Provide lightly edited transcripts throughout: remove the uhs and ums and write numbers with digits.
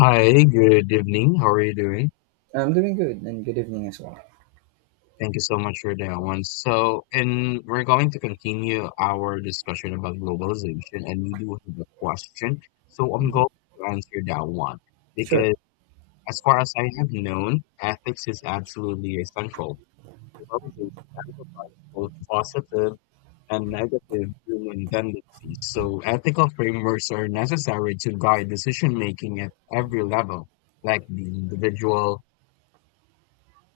Hi, good evening. How are you doing? I'm doing good, and good evening as well. Thank you so much for that one. So, and we're going to continue our discussion about globalization, and you do have a question. So, I'm going to answer that one Sure. because, as far as I have known, ethics is absolutely essential. Globalization amplifies both positive and negative human tendencies. So, ethical frameworks are necessary to guide decision making at every level, like the individual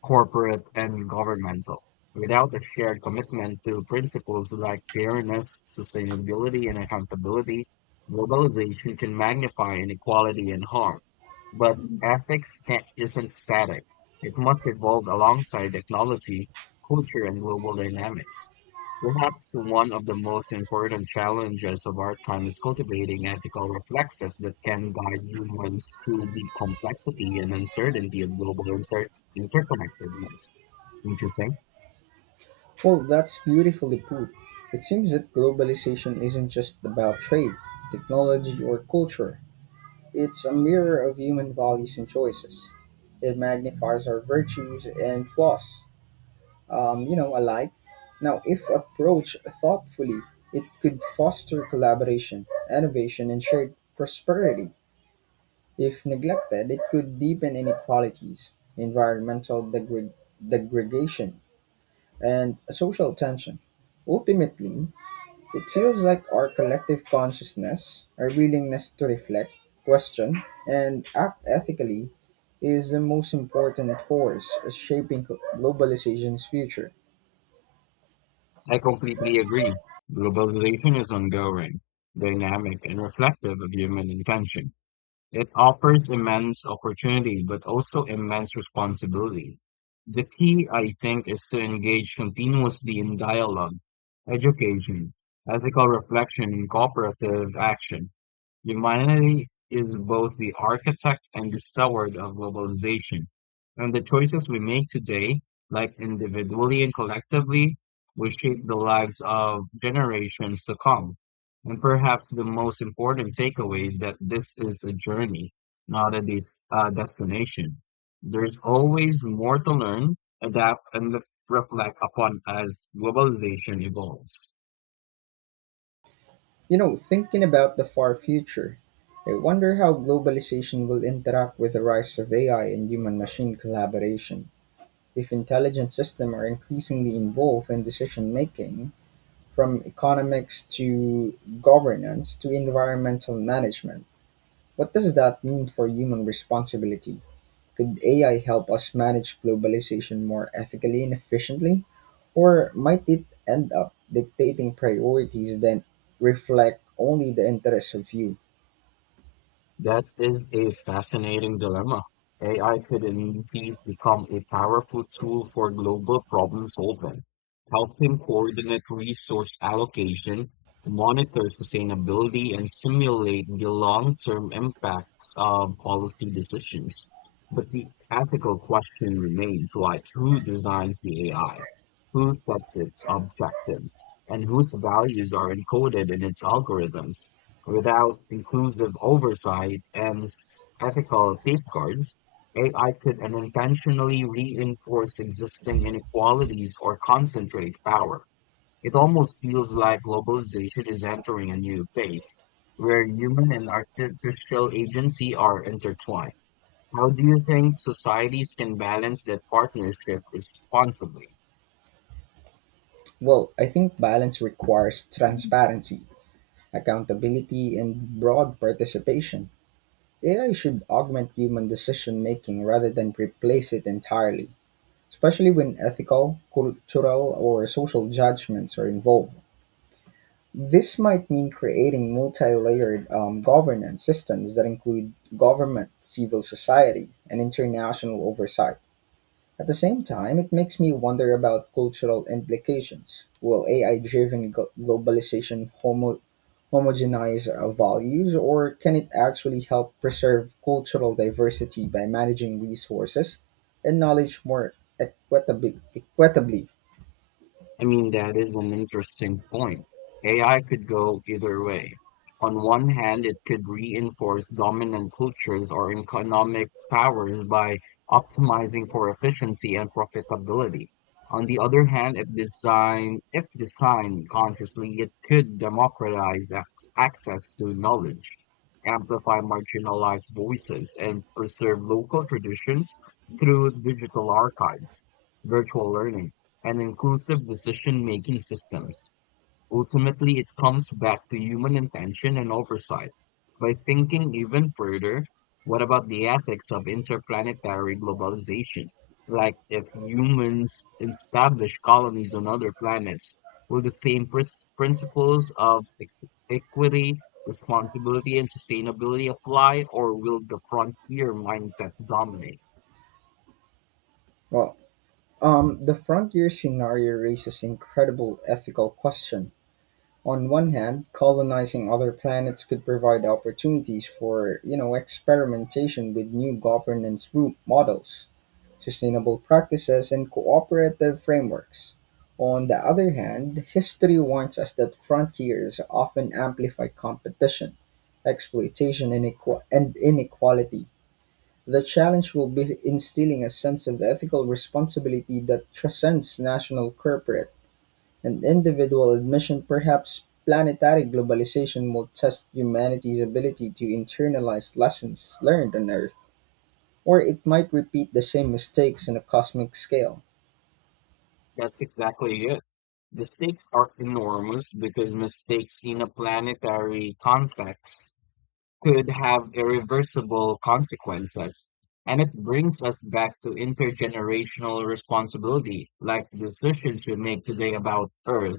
corporate and governmental, without a shared commitment to principles like fairness, sustainability, and accountability, globalization can magnify inequality and harm. But ethics can't, isn't static. It must evolve alongside technology, culture, and global dynamics. Perhaps one of the most important challenges of our time is cultivating ethical reflexes that can guide humans through the complexity and uncertainty of Interconnectedness. Interesting. Well, that's beautifully put. It seems that globalization isn't just about trade, technology, or culture. It's a mirror of human values and choices. It magnifies our virtues and flaws, alike. Now, if approached thoughtfully, it could foster collaboration, innovation, and shared prosperity. If neglected, it could deepen inequalities, environmental degradation, and a social tension. Ultimately, it feels like our collective consciousness, our willingness to reflect, question, and act ethically, is the most important force shaping globalization's future. I completely agree. Globalization is ongoing, dynamic, and reflective of human intention. It offers immense opportunity, but also immense responsibility. The key, I think, is to engage continuously in dialogue, education, ethical reflection, and cooperative action. Humanity is both the architect and the steward of globalization, and the choices we make today, like individually and collectively, will shape the lives of generations to come. And perhaps the most important takeaway is that this is a journey, not a destination. There's always more to learn, adapt, and reflect upon as globalization evolves. You know, thinking about the far future, I wonder how globalization will interact with the rise of AI and human machine collaboration. If intelligent systems are increasingly involved in decision making, from economics to governance to environmental management. What does that mean for human responsibility? Could AI help us manage globalization more ethically and efficiently? Or might it end up dictating priorities that reflect only the interests of few? That is a fascinating dilemma. AI could indeed become a powerful tool for global problem solving, helping coordinate resource allocation, monitor sustainability, and simulate the long-term impacts of policy decisions. But the ethical question remains like who designs the AI, who sets its objectives, and whose values are encoded in its algorithms. Without inclusive oversight and ethical safeguards, AI could unintentionally reinforce existing inequalities or concentrate power. It almost feels like globalization is entering a new phase where human and artificial agency are intertwined. How do you think societies can balance that partnership responsibly? Well, I think balance requires transparency, accountability, and broad participation. AI should augment human decision making rather than replace it entirely, especially when ethical, cultural, or social judgments are involved. This might mean creating multi layered governance systems that include government, civil society, and international oversight. At the same time, it makes me wonder about cultural implications. Will AI driven globalization homogenize our values, or can it actually help preserve cultural diversity by managing resources and knowledge more equitably? Equitably? I mean, that is an interesting point. AI could go either way. On one hand, it could reinforce dominant cultures or economic powers by optimizing for efficiency and profitability. On the other hand, if designed consciously, it could democratize access to knowledge, amplify marginalized voices, and preserve local traditions through digital archives virtual learning, and inclusive decision-making systems. Ultimately, it comes back to human intention and oversight. By thinking even further, what about the ethics of interplanetary globalization? Like, if humans establish colonies on other planets, will the same principles of equity, responsibility, and sustainability apply, or will the frontier mindset dominate? Well, the frontier scenario raises incredible ethical question. On one hand, colonizing other planets could provide opportunities for, you know, experimentation with new governance group models, sustainable practices, and cooperative frameworks. On the other hand, history warns us that frontiers often amplify competition, exploitation, and inequality. The challenge will be instilling a sense of ethical responsibility that transcends national corporate and individual admission, perhaps planetary globalization will test humanity's ability to internalize lessons learned on Earth, or it might repeat the same mistakes on a cosmic scale. That's exactly it. The stakes are enormous because mistakes in a planetary context could have irreversible consequences. And it brings us back to intergenerational responsibility, like decisions we make today about Earth,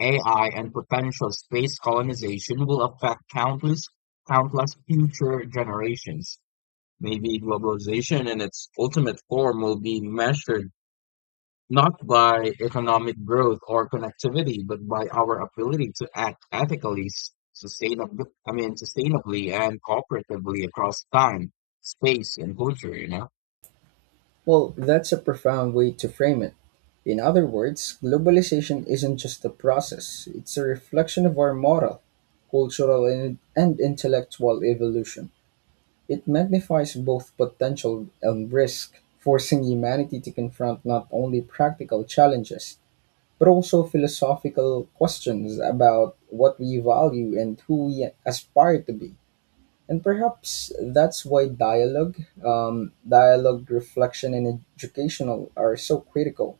AI, and potential space colonization will affect countless future generations. Maybe globalization in its ultimate form will be measured not by economic growth or connectivity, but by our ability to act ethically, sustainably and cooperatively across time, space, and culture, you know? Well, that's a profound way to frame it. In other words, globalization isn't just a process, it's a reflection of our moral, cultural, and intellectual evolution. It magnifies both potential and risk, forcing humanity to confront not only practical challenges, but also philosophical questions about what we value and who we aspire to be. And perhaps that's why dialogue, reflection, and educational are so critical.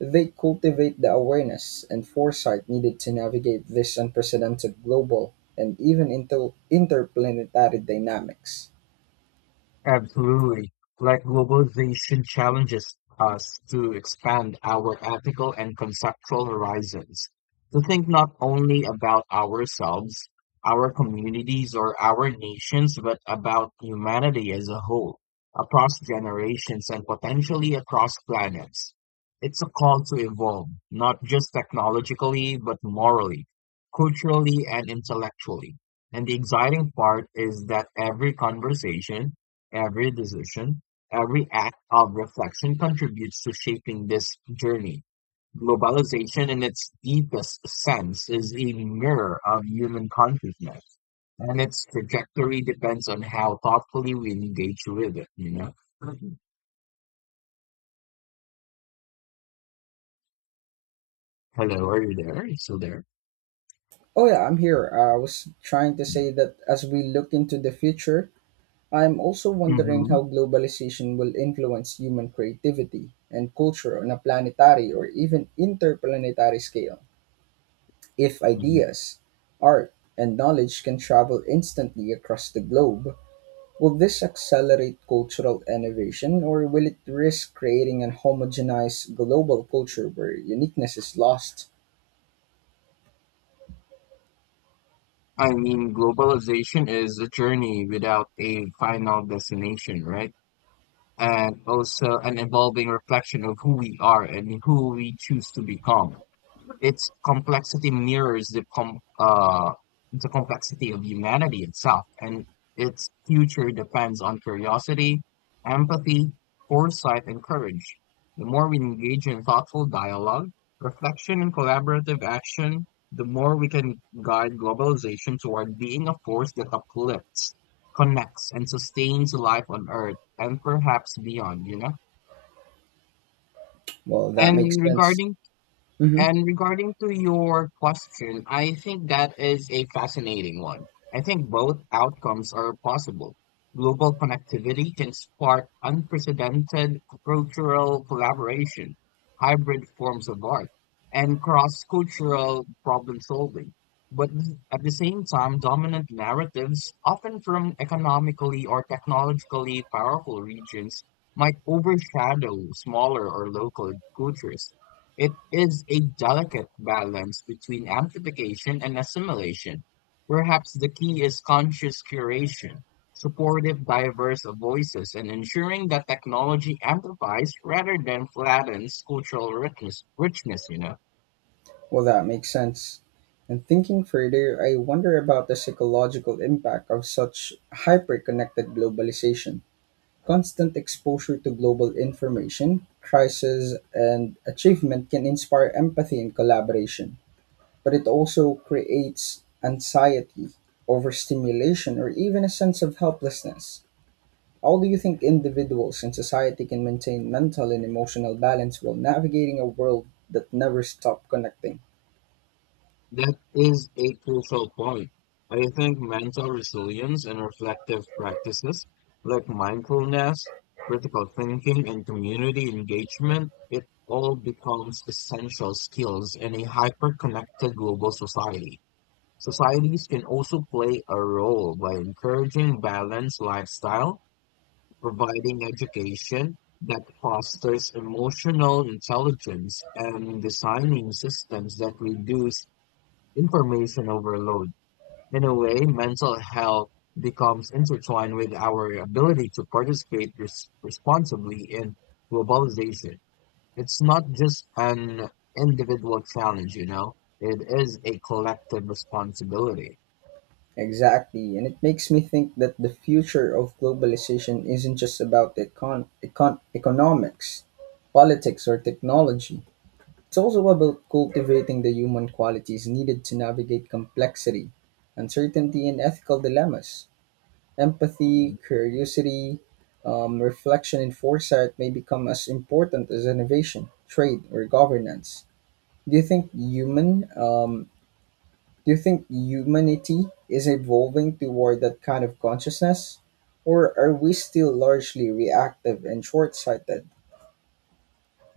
They cultivate the awareness and foresight needed to navigate this unprecedented global and even interplanetary dynamics. Absolutely. Like globalization challenges us to expand our ethical and conceptual horizons, to think not only about ourselves, our communities, or our nations, but about humanity as a whole, across generations and potentially across planets. It's a call to evolve, not just technologically, but morally, culturally, and intellectually. And the exciting part is that every conversation every decision, every act of reflection contributes to shaping this journey. Globalization, in its deepest sense, is a mirror of human consciousness, and its trajectory depends on how thoughtfully we engage with it, you know? Mhm. Hello, are you there? Are you still there? Oh yeah, I'm here. I was trying to Yeah. say that as we look into the future, I am also wondering Hmm. how globalization will influence human creativity and culture on a planetary or even interplanetary scale. If Hmm. ideas, art, and knowledge can travel instantly across the globe, will this accelerate cultural innovation or will it risk creating an homogenized global culture where uniqueness is lost? I mean, globalization is a journey without a final destination, right? And also an evolving reflection of who we are and who we choose to become. Its complexity mirrors the com the complexity of humanity itself, and its future depends on curiosity, empathy, foresight, and courage. The more we engage in thoughtful dialogue, reflection, and collaborative action, the more we can guide globalization toward being a force that uplifts, connects, and sustains life on Earth and perhaps beyond, you know? Well, that And makes sense. regarding Mhm. and regarding to your question, I think that is a fascinating one. I think both outcomes are possible. Global connectivity can spark unprecedented cultural collaboration, hybrid forms of art, and cross-cultural problem solving. But at the same time, dominant narratives, often from economically or technologically powerful regions, might overshadow smaller or local cultures it is a delicate balance between amplification and assimilation. Perhaps the key is conscious curation, supportive diverse of voices, and ensuring that technology amplifies rather than flattens richness you know. Well, that makes sense. And thinking further, I wonder about the psychological impact of such hyper connected globalization. Constant exposure to global information, crisis, and achievement can inspire empathy and collaboration, but it also creates anxiety, overstimulation, or even a sense of helplessness. How do you think individuals and society can maintain mental and emotional balance while navigating a world that never stops connecting? That is a crucial point. I think mental resilience and reflective practices like mindfulness, critical thinking, and community engagement, it all becomes essential skills in a hyper-connected global society. Societies can also play a role by encouraging balanced lifestyle, providing education that fosters emotional intelligence, and designing systems that reduce information overload. In a way, mental health becomes intertwined with our ability to participate responsibly in globalization. It's not just an individual challenge, you know, it is a collective responsibility. Exactly, and it makes me think that the future of globalization isn't just about economics, politics, or technology. It's also about cultivating the human qualities needed to navigate complexity, uncertainty, and ethical dilemmas. Empathy, curiosity, reflection, and foresight may become as important as innovation, trade, or governance. Do you think human um, do you think humanity is evolving toward that kind of consciousness? Or are we still largely reactive and short sighted?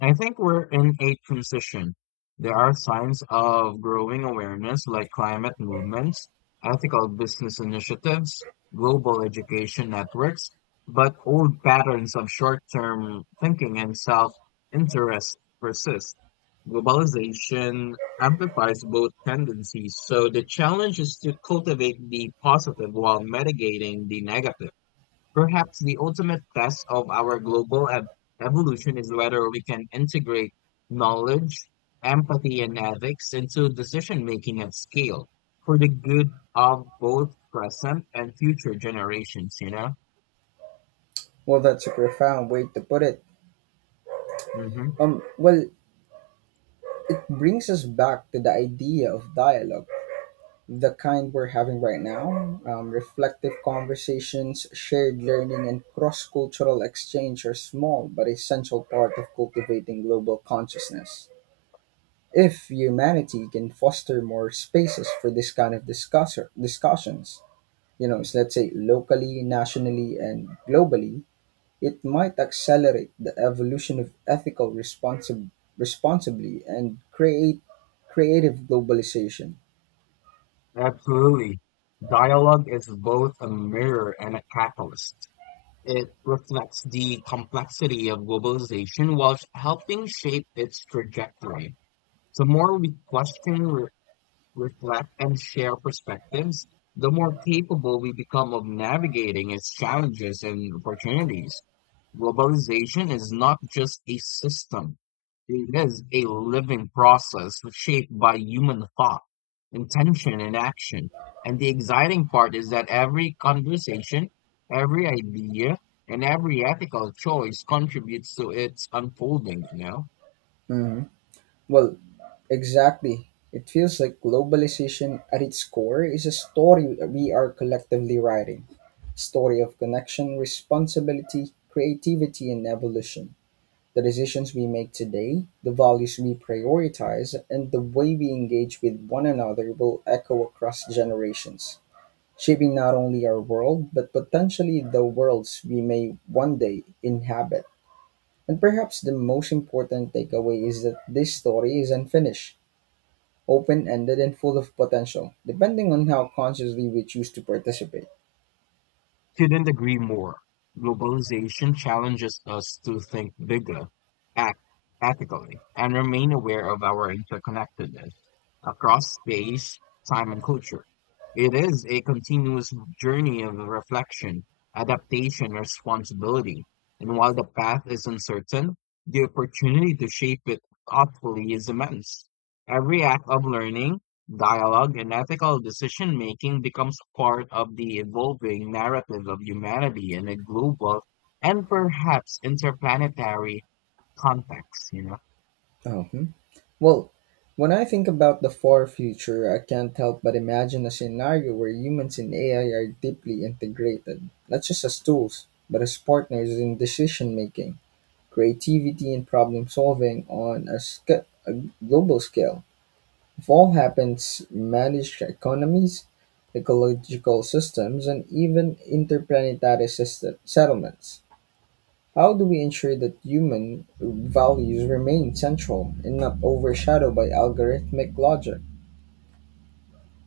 I think we're in a transition. There are signs of growing awareness like climate movements, ethical business initiatives, global education networks, but old patterns of short-term thinking and self-interest persist. Globalization amplifies both tendencies, so the challenge is to cultivate the positive while mitigating the negative. Perhaps the ultimate test of our evolution is whether we can integrate knowledge, empathy, and ethics into decision making at scale for the good of both present and future generations, you know? Well, that's a profound way to put it. Hmm. Um, well, it brings us back to the idea of dialogue, the kind we're having right now. Reflective conversations, shared learning, and cross cultural exchange are small but essential part of cultivating global consciousness. If humanity can foster more spaces for this kind of discussions, you know, so let's say locally, nationally, and globally, it might accelerate the evolution of ethical responsibly and create creative globalization. Absolutely. Dialogue is both a mirror and a catalyst. It reflects the complexity of globalization while helping shape its trajectory. The more we question reflect and share perspectives, the more capable we become of navigating its challenges and opportunities. Globalization is not just a system, it is a living process shaped by human thought, intention, and action. And the exciting part is that every conversation, every idea, and every ethical choice contributes to its unfolding, you know? Mhm. Well, exactly. It feels like globalization at its core is a story that we are collectively writing. Story of connection, responsibility, creativity, and evolution. The decisions we make today, the values we prioritize, and the way we engage with one another will echo across generations, shaping not only our world, but potentially the worlds we may one day inhabit. And perhaps the most important takeaway is that this story is unfinished, open ended, and full of potential, depending on how consciously we choose to participate. Couldn't agree more. Globalization challenges us to think bigger, act ethically, and remain aware of our interconnectedness across space, time, and culture. It is a continuous journey of reflection, adaptation, and responsibility. And while the path is uncertain, the opportunity to shape it thoughtfully is immense. Every act of learning, dialogue and ethical decision-making becomes part of the evolving narrative of humanity in a global and perhaps interplanetary context, you know. Oh, hmm. Well, when I think about the far future, I can't help but imagine a scenario where humans and AI are deeply integrated, not just as tools, but as partners in decision making, creativity, and problem solving on a global scale. If all happens, managed economies, ecological systems, and even settlements. How do we ensure that human values remain central and not overshadowed by algorithmic logic?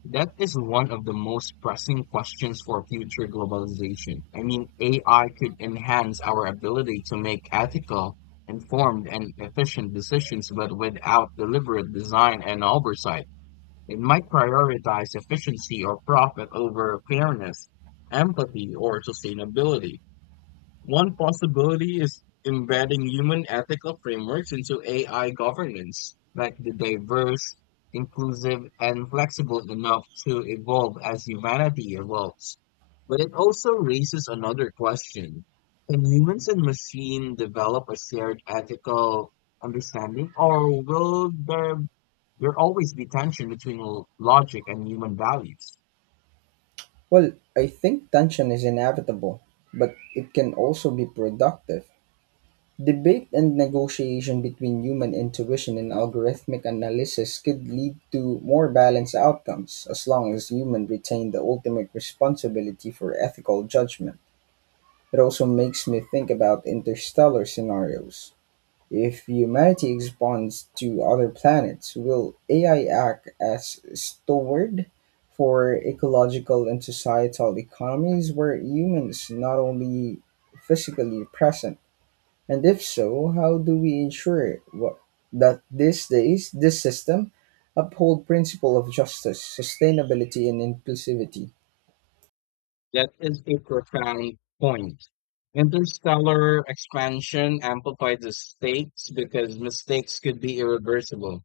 That is one of the most pressing questions for future globalization. I mean, AI could enhance our ability to make ethical, informed, and efficient decisions, but without deliberate design and oversight. It might prioritize efficiency or profit over fairness, empathy, or sustainability. One possibility is embedding human ethical frameworks into AI governance, like the diverse, inclusive, and flexible enough to evolve as humanity evolves. But it also raises another question. Can humans and machine develop a shared ethical understanding, or will there always be tension between logic and human values. Well, I think tension is inevitable, but it can also be productive. Debate and negotiation between human intuition and algorithmic analysis could lead to more balanced outcomes as long as humans retain the ultimate responsibility for ethical judgment. It also makes me think about interstellar scenarios. If humanity expands to other planets, will AI act as steward for ecological and societal economies where humans not only physically present? And if so, how do we ensure what, that these days this system uphold principle of justice, sustainability, and inclusivity? That is a profound point. Interstellar expansion amplifies the stakes because mistakes could be irreversible.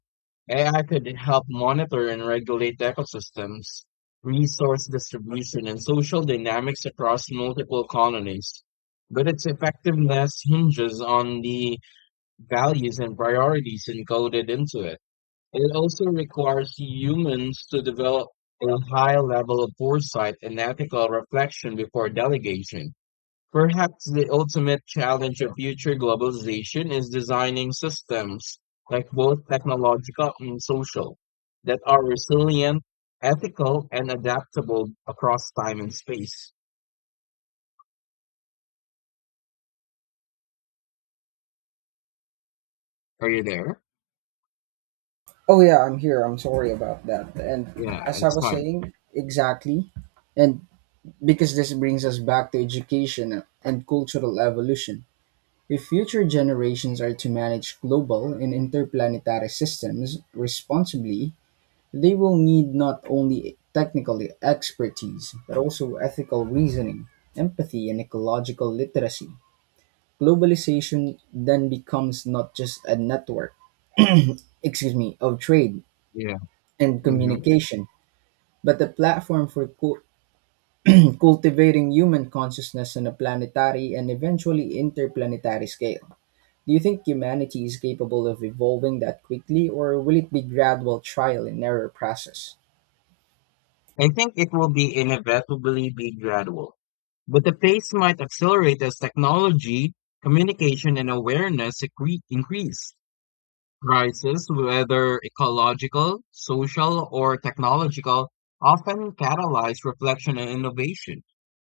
AI could help monitor and regulate ecosystems, resource distribution, and social dynamics across multiple colonies. But its effectiveness hinges on the values and priorities encoded into it. It also requires humans to develop a high level of foresight and ethical reflection before delegation. Perhaps the ultimate challenge of future globalization is designing systems, like both technological and social, that are resilient, ethical, and adaptable across time and space. Are you there? Oh yeah, I'm here. I'm sorry about that. And Yeah, as I it's was fine. saying, exactly. And because this brings us back to education and cultural evolution. If future generations are to manage global and interplanetary systems responsibly, they will need not only technical expertise, but also ethical reasoning, empathy, and ecological literacy. Globalization then becomes not just a network, excuse me, of trade Yeah. and Hmm. communication, but a platform for cultivating human consciousness on a planetary and eventually interplanetary scale. Do you think humanity is capable of evolving that quickly, or will it be gradual trial and error process? I think it will be inevitably be gradual, but the pace might accelerate as technology, communication, and awareness increase. Crises, whether ecological, social, or technological, often catalyze reflection and innovation.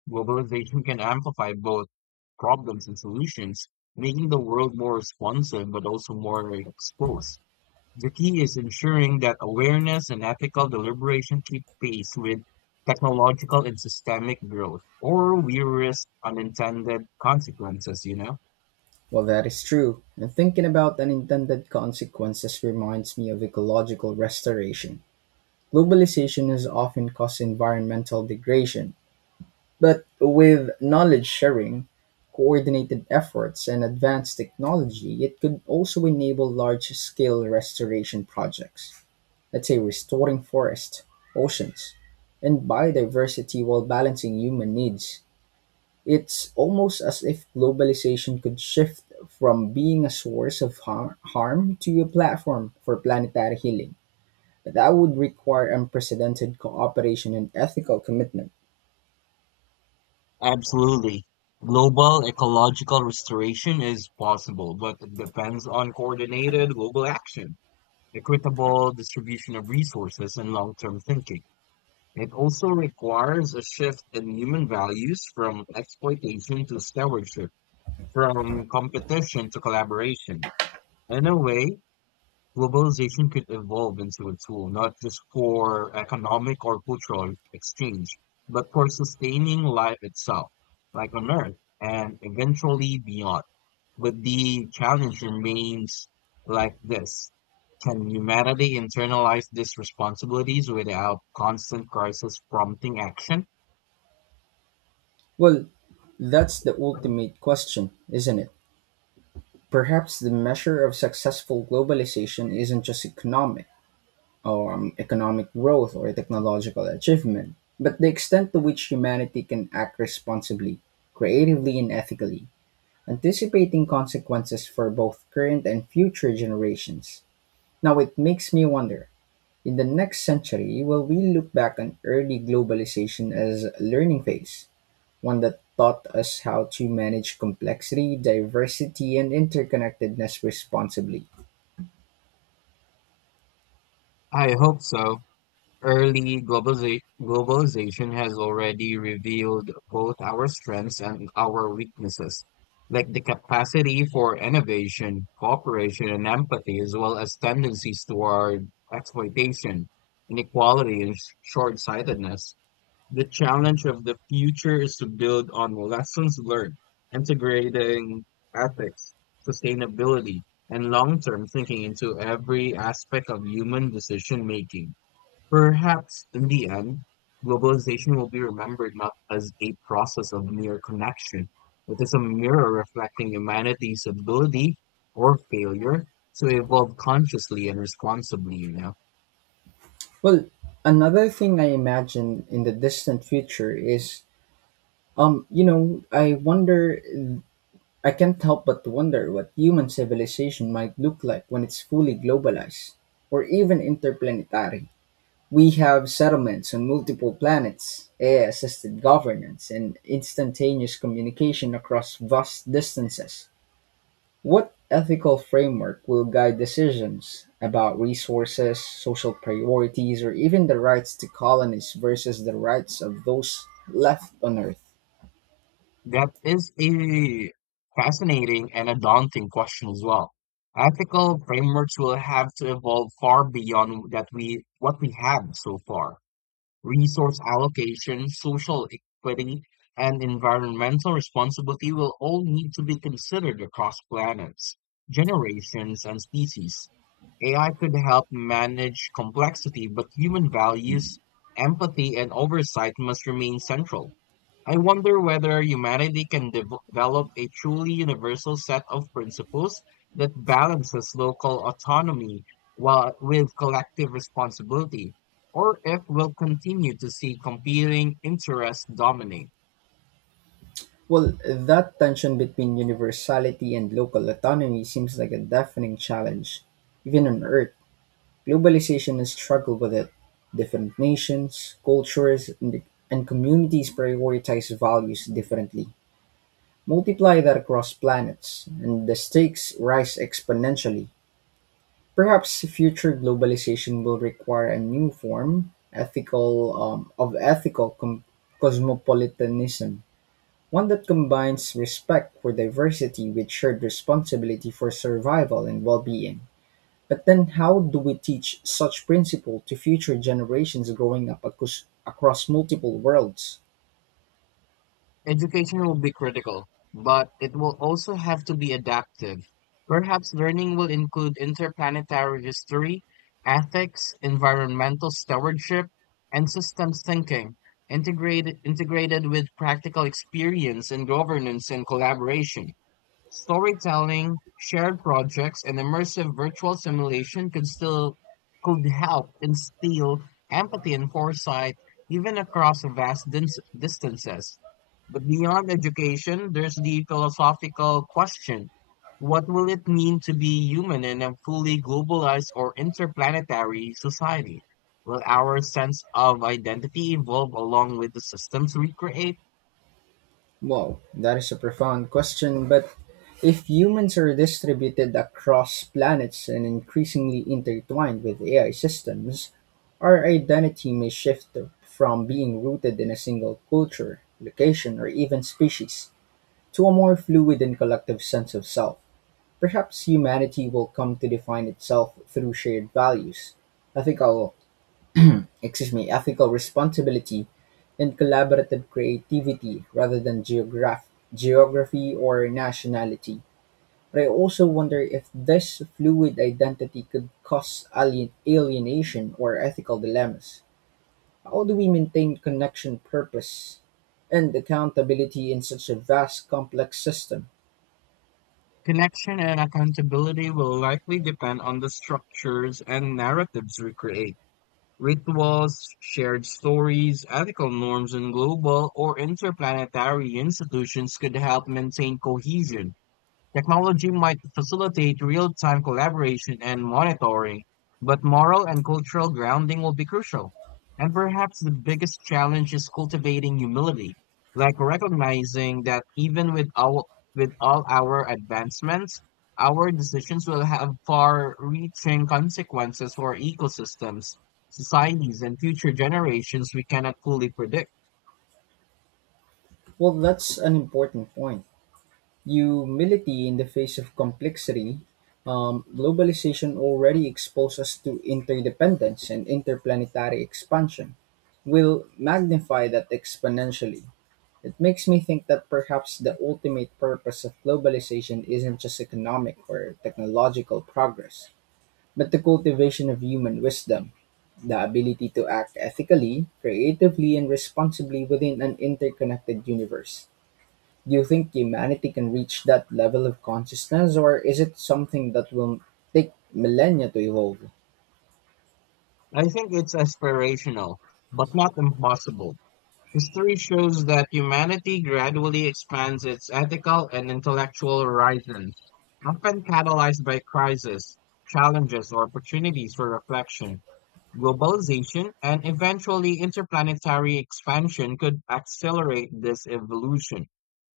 Globalization can amplify both problems and solutions, making the world more responsive but also more exposed. The key is ensuring that awareness and ethical deliberation keep pace with technological and systemic growth, or we risk unintended consequences, you know? Well, that is true, and thinking about unintended consequences reminds me of ecological restoration. Globalization has often caused environmental degradation, but with knowledge sharing, coordinated efforts, and advanced technology, it could also enable large scale restoration projects. Let's say restoring forests, oceans, and biodiversity while balancing human needs. It's almost as if globalization could shift from being a source of harm to a platform for planetary healing. That would require unprecedented cooperation and ethical commitment. Absolutely. Global ecological restoration is possible, but it depends on coordinated global action, equitable distribution of resources, and long term thinking. It also requires a shift in human values from exploitation to stewardship, from competition to collaboration. In a way, globalization could evolve into a tool not just for economic or cultural exchange, but for sustaining life itself, like on Earth, and eventually beyond. But the challenge remains like this. Can humanity internalize these responsibilities without constant crisis prompting action? Well, that's the ultimate question, isn't it? Perhaps the measure of successful globalization isn't just economic growth or technological achievement, but the extent to which humanity can act responsibly, creatively, and ethically, anticipating consequences for both current and future generations. Now, it makes me wonder in the next century, will we look back on early globalization as a learning phase? One that taught us how to manage complexity, diversity, and interconnectedness responsibly. I hope so. Early globalization has already revealed both our strengths and our weaknesses, like the capacity for innovation, cooperation, and empathy, as well as tendencies toward exploitation, inequality, and short-sightedness. The challenge of the future is to build on lessons learned, integrating ethics, sustainability, and long-term thinking into every aspect of human decision-making. Perhaps in the end, globalization will be remembered not as a process of mere connection, but as a mirror reflecting humanity's ability or failure to evolve consciously and responsibly, you know. Well, another thing I imagine in the distant future is, um, you know, I wonder, I can't help but wonder what human civilization might look like when it's fully globalized or even interplanetary. We have settlements on multiple planets, AI assisted governance, and instantaneous communication across vast distances. What ethical framework will guide decisions about resources, social priorities, or even the rights to colonists versus the rights of those left on Earth? That is a fascinating and a daunting question as well. Ethical frameworks will have to evolve far beyond that we what we have so far. Resource allocation, social equity, and environmental responsibility will all need to be considered across planets, generations, and species. AI could help manage complexity, but human values, empathy, and oversight must remain central. I wonder whether humanity can develop a truly universal set of principles that balances local autonomy with collective responsibility, or if we'll continue to see competing interests dominate. Well, that tension between universality and local autonomy seems like a deafening challenge. Even on Earth, globalization has struggled with it. Different nations, cultures, and communities prioritize values differently. Multiply that across planets, and the stakes rise exponentially. Perhaps future globalization will require a new form ethical of ethical cosmopolitanism, one that combines respect for diversity with shared responsibility for survival and well-being. But then, how do we teach such principle to future generations growing up across multiple worlds? Education will be critical, but it will also have to be adaptive. Perhaps learning will include interplanetary history, ethics, environmental stewardship, and systems thinking, integrated with practical experience in governance and collaboration. Storytelling, shared projects, and immersive virtual simulation could still could help instill empathy and foresight even across vast distances. But beyond education, there's the philosophical question. What will it mean to be human in a fully globalized or interplanetary society? Will our sense of identity evolve along with the systems we create? Wow, that is a profound question. But if humans are distributed across planets and increasingly intertwined with AI systems, our identity may shift from being rooted in a single culture, location, or even species to a more fluid and collective sense of self. Perhaps humanity will come to define itself through shared values, ethical, ethical responsibility, and collaborative creativity rather than geography or nationality. But I also wonder if this fluid identity could cause alienation or ethical dilemmas. How do we maintain connection, purpose, and accountability in such a vast, complex system? Connection and accountability will likely depend on the structures and narratives we create. Rituals, shared stories, ethical norms in global or interplanetary institutions could help maintain cohesion. Technology might facilitate real-time collaboration and monitoring, but moral and cultural grounding will be crucial. And perhaps the biggest challenge is cultivating humility, like recognizing that with all our advancements, our decisions will have far-reaching consequences for ecosystems, societies, and future generations we cannot fully predict. Well, that's an important point. Humility in the face of complexity, globalization already exposes us to interdependence and interplanetary expansion, will magnify that exponentially. It makes me think that perhaps the ultimate purpose of globalization isn't just economic or technological progress, but the cultivation of human wisdom, the ability to act ethically, creatively, and responsibly within an interconnected universe. Do you think humanity can reach that level of consciousness, or is it something that will take millennia to evolve? I think it's aspirational, but not impossible. History shows that humanity gradually expands its ethical and intellectual horizons, often catalyzed by crises, challenges, or opportunities for reflection. Globalization and eventually interplanetary expansion could accelerate this evolution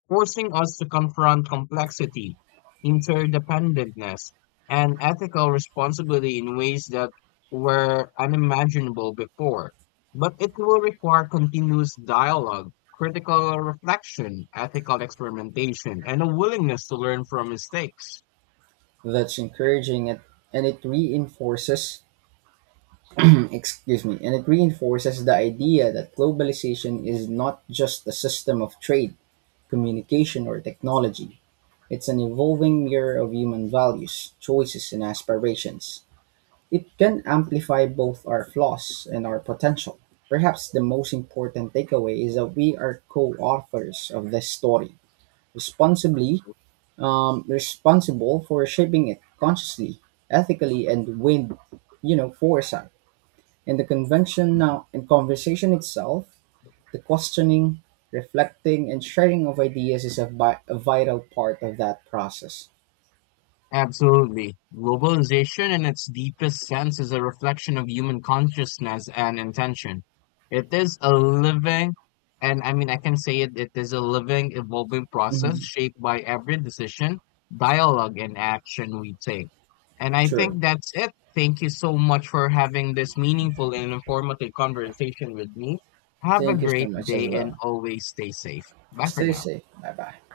forcing us to confront complexity, interdependentness, and ethical responsibility in ways that were unimaginable before. But it will require continuous dialogue, critical reflection, ethical experimentation, and a willingness to learn from mistakes. That's encouraging it, and it reinforces, excuse me, and it reinforces the idea that globalization is not just a system of trade, communication, or technology. It's an evolving mirror of human values, choices, and aspirations. It can amplify both our flaws and our potential. Perhaps the most important takeaway is that we are co-authors of this story, responsibly responsible for shaping it consciously, ethically, and with you know foresight. And the convention now and conversation itself, the questioning, reflecting, and sharing of ideas is a vital part of that process. Absolutely. Globalization, in its deepest sense, is a reflection of human consciousness and intention. It is a living, and I mean, I can say it, It is a living, evolving process Hmm. shaped by every decision, dialogue, and action we take. And I True. think that's it. Thank you so much for having this meaningful and informative conversation with me. Have a Thank you so great much day as and well. always stay safe. Bye for Stay now. safe. Bye bye.